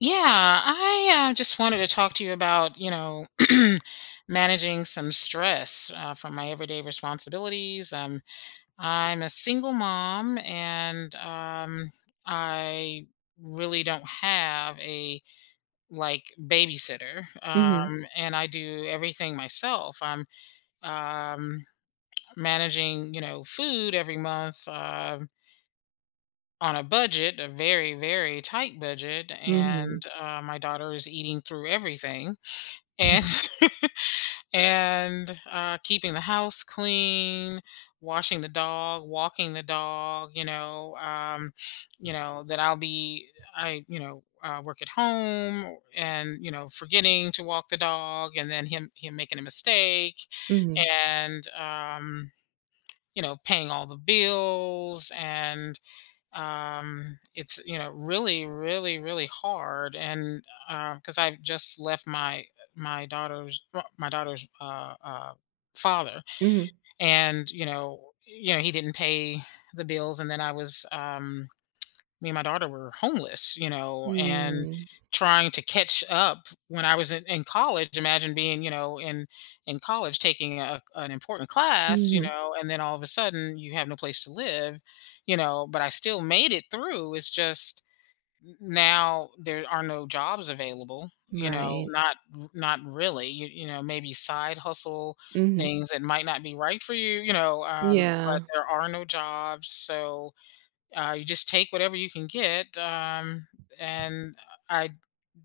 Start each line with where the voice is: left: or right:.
left: Yeah, I just wanted to talk to you about, you know, managing some stress from my everyday responsibilities. I'm a single mom, and I really don't have a like babysitter,
right: Mhm,
left: and I do everything myself. I'm um, managing, you know, food every month. On a budget, a very, very tight budget, and
right: mhm,
left: my daughter is eating through everything and and keeping the house clean, washing the dog, walking the dog. You know that I'll be I work at home and forgetting to walk the dog and then him making a mistake
right: mhm,
left: and you know paying all the bills, and it's really really really hard, and because I just left my daughter's, well, my daughter's father.
right: mhm,
left: And you know he didn't pay the bills, and then I was, me and my daughter were homeless, you know, and
right: mm,
left: trying to catch up when I was in college. Imagine being, you know, in college taking a, an important class, you
right: mhm,
left: know, and then all of a sudden you have no place to live, you know. But I still made it through. It's just now there are no jobs available, you know,
right: right,
left: not really, you know, maybe side hustle
right: mhm,
left: things that might not be right for you, you know, but
right: yeah,
left: there are no jobs. So you just take whatever you can get, and I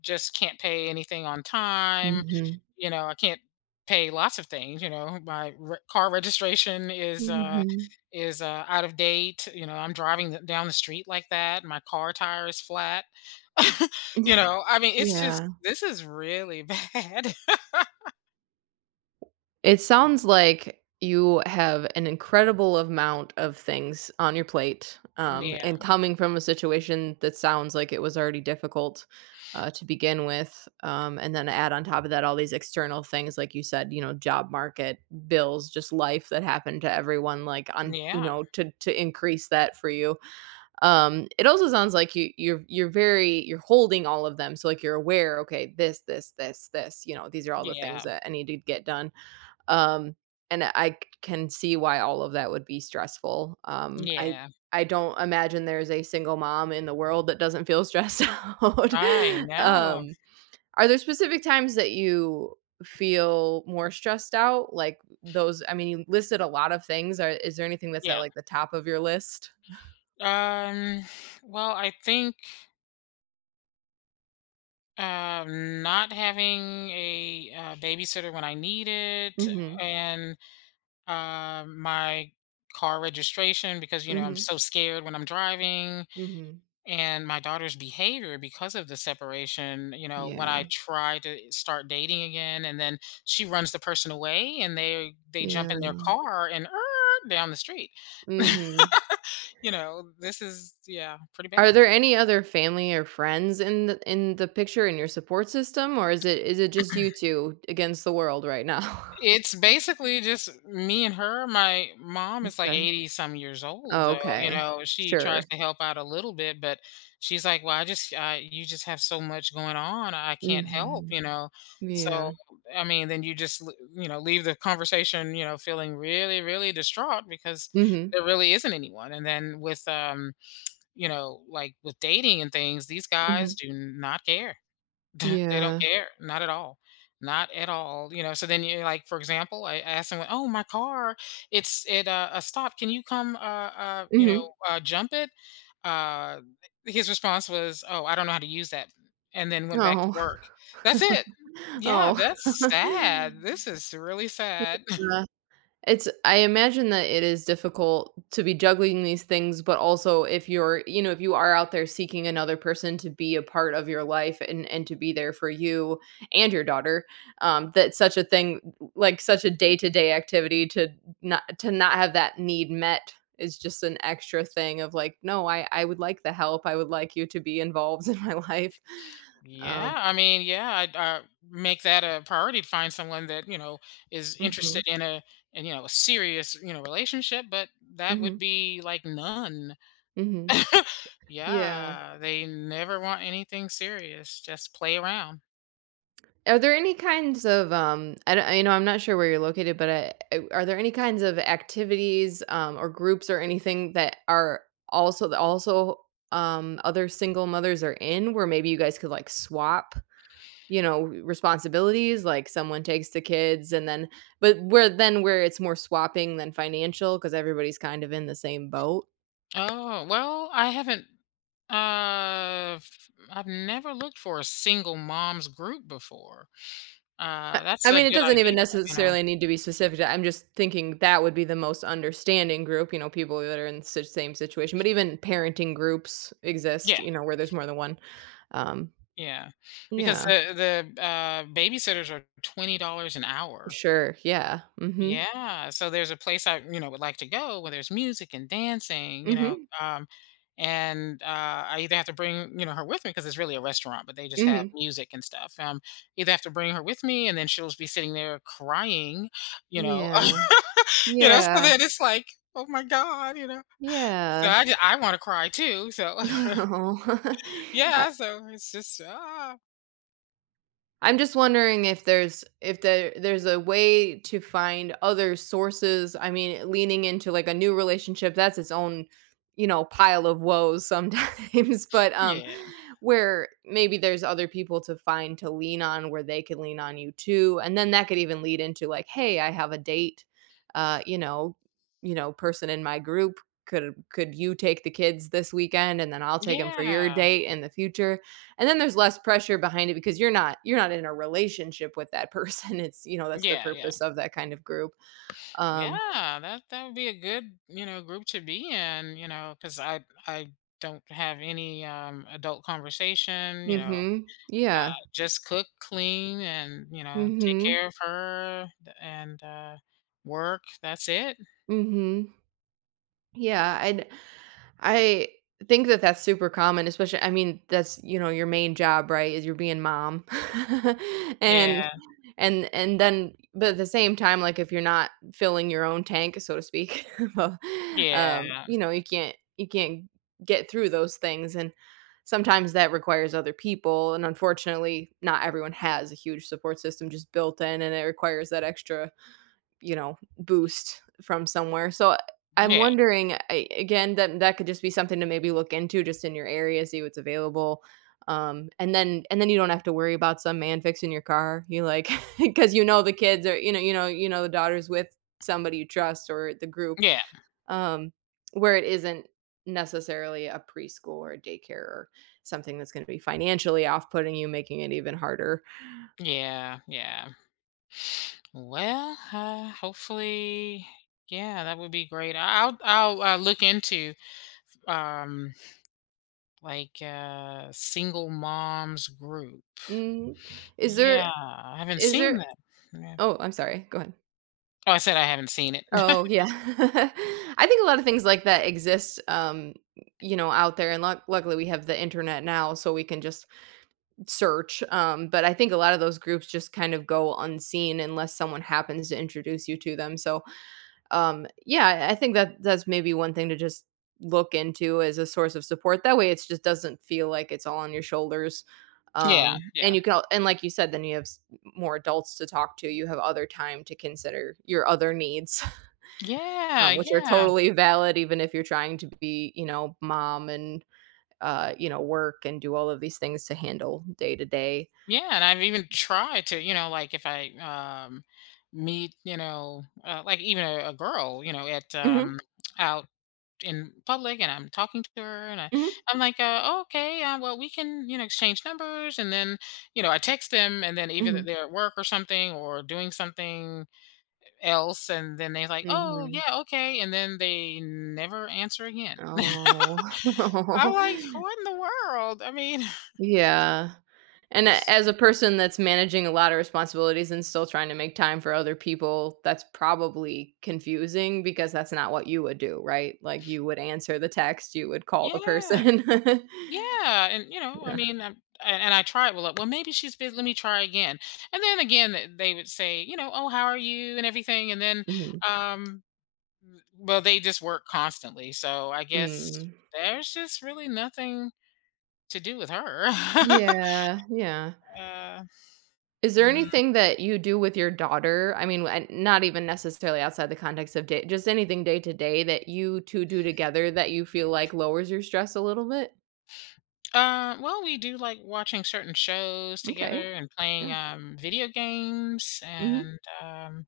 left: just can't pay anything on time.
right: mhm,
left: You know, I can't pay lots of things. You know, my car registration
right: mhm,
left: is out of date. You know, I'm driving down the street like that. My car tire is flat. You know, I mean, it's just
right: yeah.
left: this is really bad.
right: It sounds like you have an incredible amount of things on your plate,
left: Yeah,
right: and coming from a situation that sounds like it was already difficult, to begin with, and then add on top of that all these external things, like you said, you know, job market, bills, just life that happened to everyone, like on, you
left: yeah,
right: know, to increase that for you. It also sounds like you're very you're holding all of them. So like you're aware, okay, this, you know, these are all the things
left: yeah,
right: that I need to get done. Um, and I c- can see why all of that would be stressful.
left: yeah.
right: I don't imagine there's a single mom in the world that doesn't feel stressed out.
left: I know.
right: um, are there specific times that you feel more stressed out? Like those, I mean, you listed a lot of things. Is there anything that's at
left: Yeah.
right: like the top of your list?
left: Um, well, I think not having a babysitter when I need it,
right: Hmm.
left: and my car registration, because you know I'm
right: Hmm.
left: so scared when I'm driving,
right: Mhm.
left: and my daughter's behavior because of the separation. You know, when I
right: Yeah.
left: try to start dating again, and then she runs the person away, and they jump in their
right: Yeah.
left: car and down the street.
right: Mhm.
left: You know, this is, yeah, pretty bad.
right: Are there any other family or friends in the picture in your support system, or is it just you 2 against the world right now?
left: It's basically just me and her. My mom is like
right: Okay.
left: 80 some years old though, you
right: Okay.
left: know, she tries
right: Sure.
left: to help out a little bit, but she's like, "Well, I just you just have so much going on. I can't help,"
right: Mhm.
left: you know. So,
right: Yeah.
left: I mean, then you just you know, leave the conversation, you know, feeling really really distraught because
right: Mhm.
left: there really isn't anyone. And then with you know, like with dating and things, these guys
right: Mhm.
left: do not care. They don't
right: Yeah.
left: care. Not at all. Not at all, you know, so then you're like, for example, I asked someone, "Oh, my car, it's at a stop. Can you come, you know,
right: Mhm.
left: jump it?" Uh, his response was, "Oh, I don't know how to use that," and then went back to
right: Oh.
left: work. That's it. Yeah,
right: Oh.
left: that's sad. This is really sad.
right: Yeah. It's I imagine that it is difficult to be juggling these things, but also if you're, you know, if you are out there seeking another person to be a part of your life and to be there for you and your daughter, that such a thing, like such a day-to-day activity to not have that need met is just an extra thing of like, no, I would like the help. I would like you to be involved in my life.
left: Yeah,
right: Um,
left: I mean, yeah, I'd make that a priority to find someone that you know is interested
right: mhm,
left: in a and you know a serious you know relationship, but that would
right: mhm,
left: be like none.
right: mhm. Yeah.
left: Yeah, they never want anything serious. Just play around.
right: Are there any kinds of I don't, you know, I'm not sure where you're located, but are there any kinds of activities or groups or anything that are also that also other single mothers are in where maybe you guys could like swap, you know, responsibilities, like someone takes the kids and then, but where then where it's more swapping than financial because everybody's kind of in the same boat.
left: Oh, well, I haven't. I've never looked for a single mom's group before. That's
right: I
left: a
right: mean, it
left: good
right: doesn't even
left: idea. You know.
right: necessarily need to be specific. I'm just thinking that would be the most understanding group, you know, people that are in the same situation, but even parenting groups
left: Yeah.
right: exist, you know, where there's more than one. Um,
left: Yeah, because
right: yeah,
left: the babysitters are $20 an hour.
right: sure. Yeah. Mm-hmm.
left: Yeah, so there's a place I, you know, would like to go where there's music and dancing, you know,
right: Mm-hmm.
left: and, I either have to bring, you know, her with me because it's really a restaurant, but they just have
right: Mm-hmm.
left: music and stuff, either have to bring her with me and then she'll just be sitting there crying, you know,
right: Yeah.
left: you know, so
right: Yeah.
left: then it's like, "Oh my god," you know? So
right: Yeah.
left: I wanna cry too, so
right: Oh.
left: yeah, so it's just, ah.
right: I'm just wondering if there's if there there's a way to find other sources. I mean, leaning into like a new relationship, that's its own, you know, pile of woes sometimes. But
left: Yeah.
right: where maybe there's other people to find to lean on where they can lean on you too, and then that could even lead into like, "Hey, I have a date, uh, you know, you know, person in my group, could you take the kids this weekend and then I'll take them for
left: Yeah.
right: your date in the future?" And then there's less pressure behind it because you're not in a relationship with that person, it's you know, that's the
left: Yeah, yeah,
right: purpose of that kind of group. Um.
left: yeah. That that would be a good, you know, group to be in. You know, because I don't have any adult conversation. You know,
right: Mhm. Yeah.
left: just cook, clean, and you know take
right: Mhm.
left: care of her and work. That's it.
right: Mhm. Yeah, i I think that that's super common, especially I mean, that's, you know, your main job, right, is you're being mom.
left: Yeah,
right: And and and then but at the same time, like, if you're not filling your own tank, so to speak, well,
left: yeah,
right: you know, you can't get through those things, and sometimes that requires other people, and unfortunately, not everyone has a huge support system just built in, and it requires that extra you know, boost from somewhere. So I'm
left: yeah,
right: wondering, I again, that could just be something to maybe look into just in your area, see what's available. And then you don't have to worry about some man fixing your car. You like because you know the kids are, you know, you know, you know the daughter's with somebody you trust or the group.
left: yeah,
right: Um, where it isn't necessarily a preschool or a daycare or something that's going to be financially off-putting you, making it even harder.
left: yeah, yeah. Well, hopefully, yeah, that would be great. I'll look into um like, single moms group.
right: Mm, is there
left: Yeah, I haven't
right: is
left: seen
right: there
left: that. Yeah.
right: Oh, I'm sorry. Go ahead.
left: Oh, I said I haven't seen it.
right: Oh, yeah. I think a lot of things like that exist, you know, out there, and luckily we have the internet now, so we can just search, but I think a lot of those groups just kind of go unseen unless someone happens to introduce you to them, so, yeah, I think that that's maybe one thing to just look into as a source of support, that way it just doesn't feel like it's all on your shoulders,
left: Yeah, yeah.
right: and like you said, then you have s more adults to talk to, you have other time to consider your other needs
left: Yeah,
right: which are
left: yeah,
right: totally valid even if you're trying to be, you know, mom and, you know, work and do all of these things to handle day to day.
left: yeah, and I've even tried to, you know, like, if I, um, meet, you know, like, even a girl, you know, at,
right: Mhm,
left: out in public, and I'm talking to her, and I
right: mhm,
left: I'm like, oh, okay, well, we can, you know, exchange numbers," and then, you know, I text them, and then either
right: mhm,
left: they're at work or something or doing something else, and then they're like, "Oh,
right: mhm.
left: yeah, okay," and then they never answer again.
right: Oh.
left: I'm like, "What in the world?" I mean,
right: Yeah, and a
left: it's
right: as a person that's managing a lot of responsibilities and still trying to make time for other people, that's probably confusing because that's not what you would do, right? Like, you would answer the text, you would call the
left: yeah.
right: person.
left: Yeah, and, you know, I
right: Yeah,
left: mean, and I tried, well, like, "Well, maybe she's busy, let me try again." And then again, th they would say, you know, "Oh, how are you?" and everything, and then,
right: mhm.
left: um, well, they just work constantly, so I guess
right: Mm.
left: there's just really nothing to do with her.
right: Yeah, yeah.
left: Uh,
right: Is there
left: mm.
right: anything that you do with your daughter? I mean, and not even necessarily outside the context of day just anything day to day that you 2 do together that you feel like lowers your stress a little bit?
left: Well, we do like watching certain shows
right: Okay,
left: together and playing
right: yeah,
left: video games,
right: mhm.
left: and um,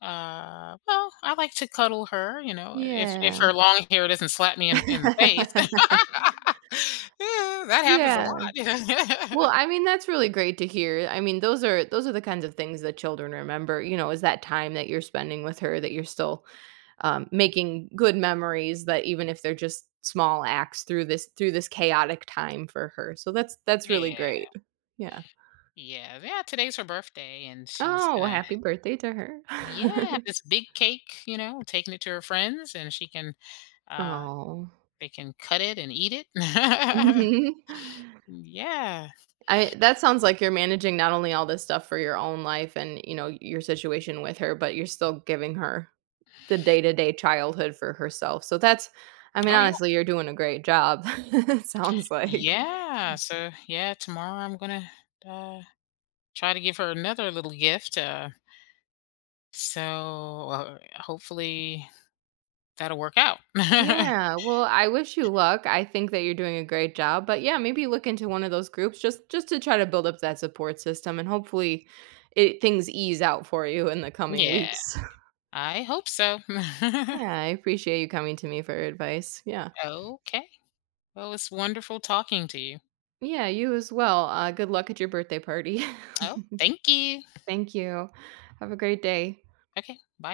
left: uh, well, I like to cuddle her. You know, if
right: Yeah.
left: her long hair doesn't slap me in the face, yeah, that happens a lot,
right: Yeah.
left: you know.
right: Well, I mean, that's really great to hear. I mean, those are the kinds of things that children remember, you know, is that time that you're spending with her that you're still making good memories that even if they're just small acts through this chaotic time for her. So that's really
left: Yeah,
right: great. Yeah.
left: yeah, yeah. Today's her birthday, and she's
right: Oh, well,
left: gonna
right: happy birthday to her.
left: yeah have this big cake. You know, taking it to her friends, and she can uh
right: Oh.
left: they can cut it and eat it.
right: Mhm.
left: Yeah.
right: I that sounds like you're managing not only all this stuff for your own life and, you know, your situation with her, but you're still giving her the day-to-day childhood for herself. So that's I mean,
left: Oh yeah.
right: honestly, you're doing a great job, it sounds like.
left: Yeah. So yeah, tomorrow I'm gonna uh, try to give her another little gift. So hopefully that'll work out.
right: Yeah, well, I wish you luck. I think that you're doing a great job, but yeah, maybe look into one of those groups just to try to build up that support system and hopefully it things ease out for you in the coming
left: Yeah,
right: weeks.
left: I hope so.
right: Yeah, I appreciate you coming to me for advice. Yeah.
left: Okay. Well, it's wonderful talking to you.
right: Yeah, you as well. Good luck at your birthday party.
left: Oh, thank you.
right: Thank you. Have a great day.
left: Okay. Bye.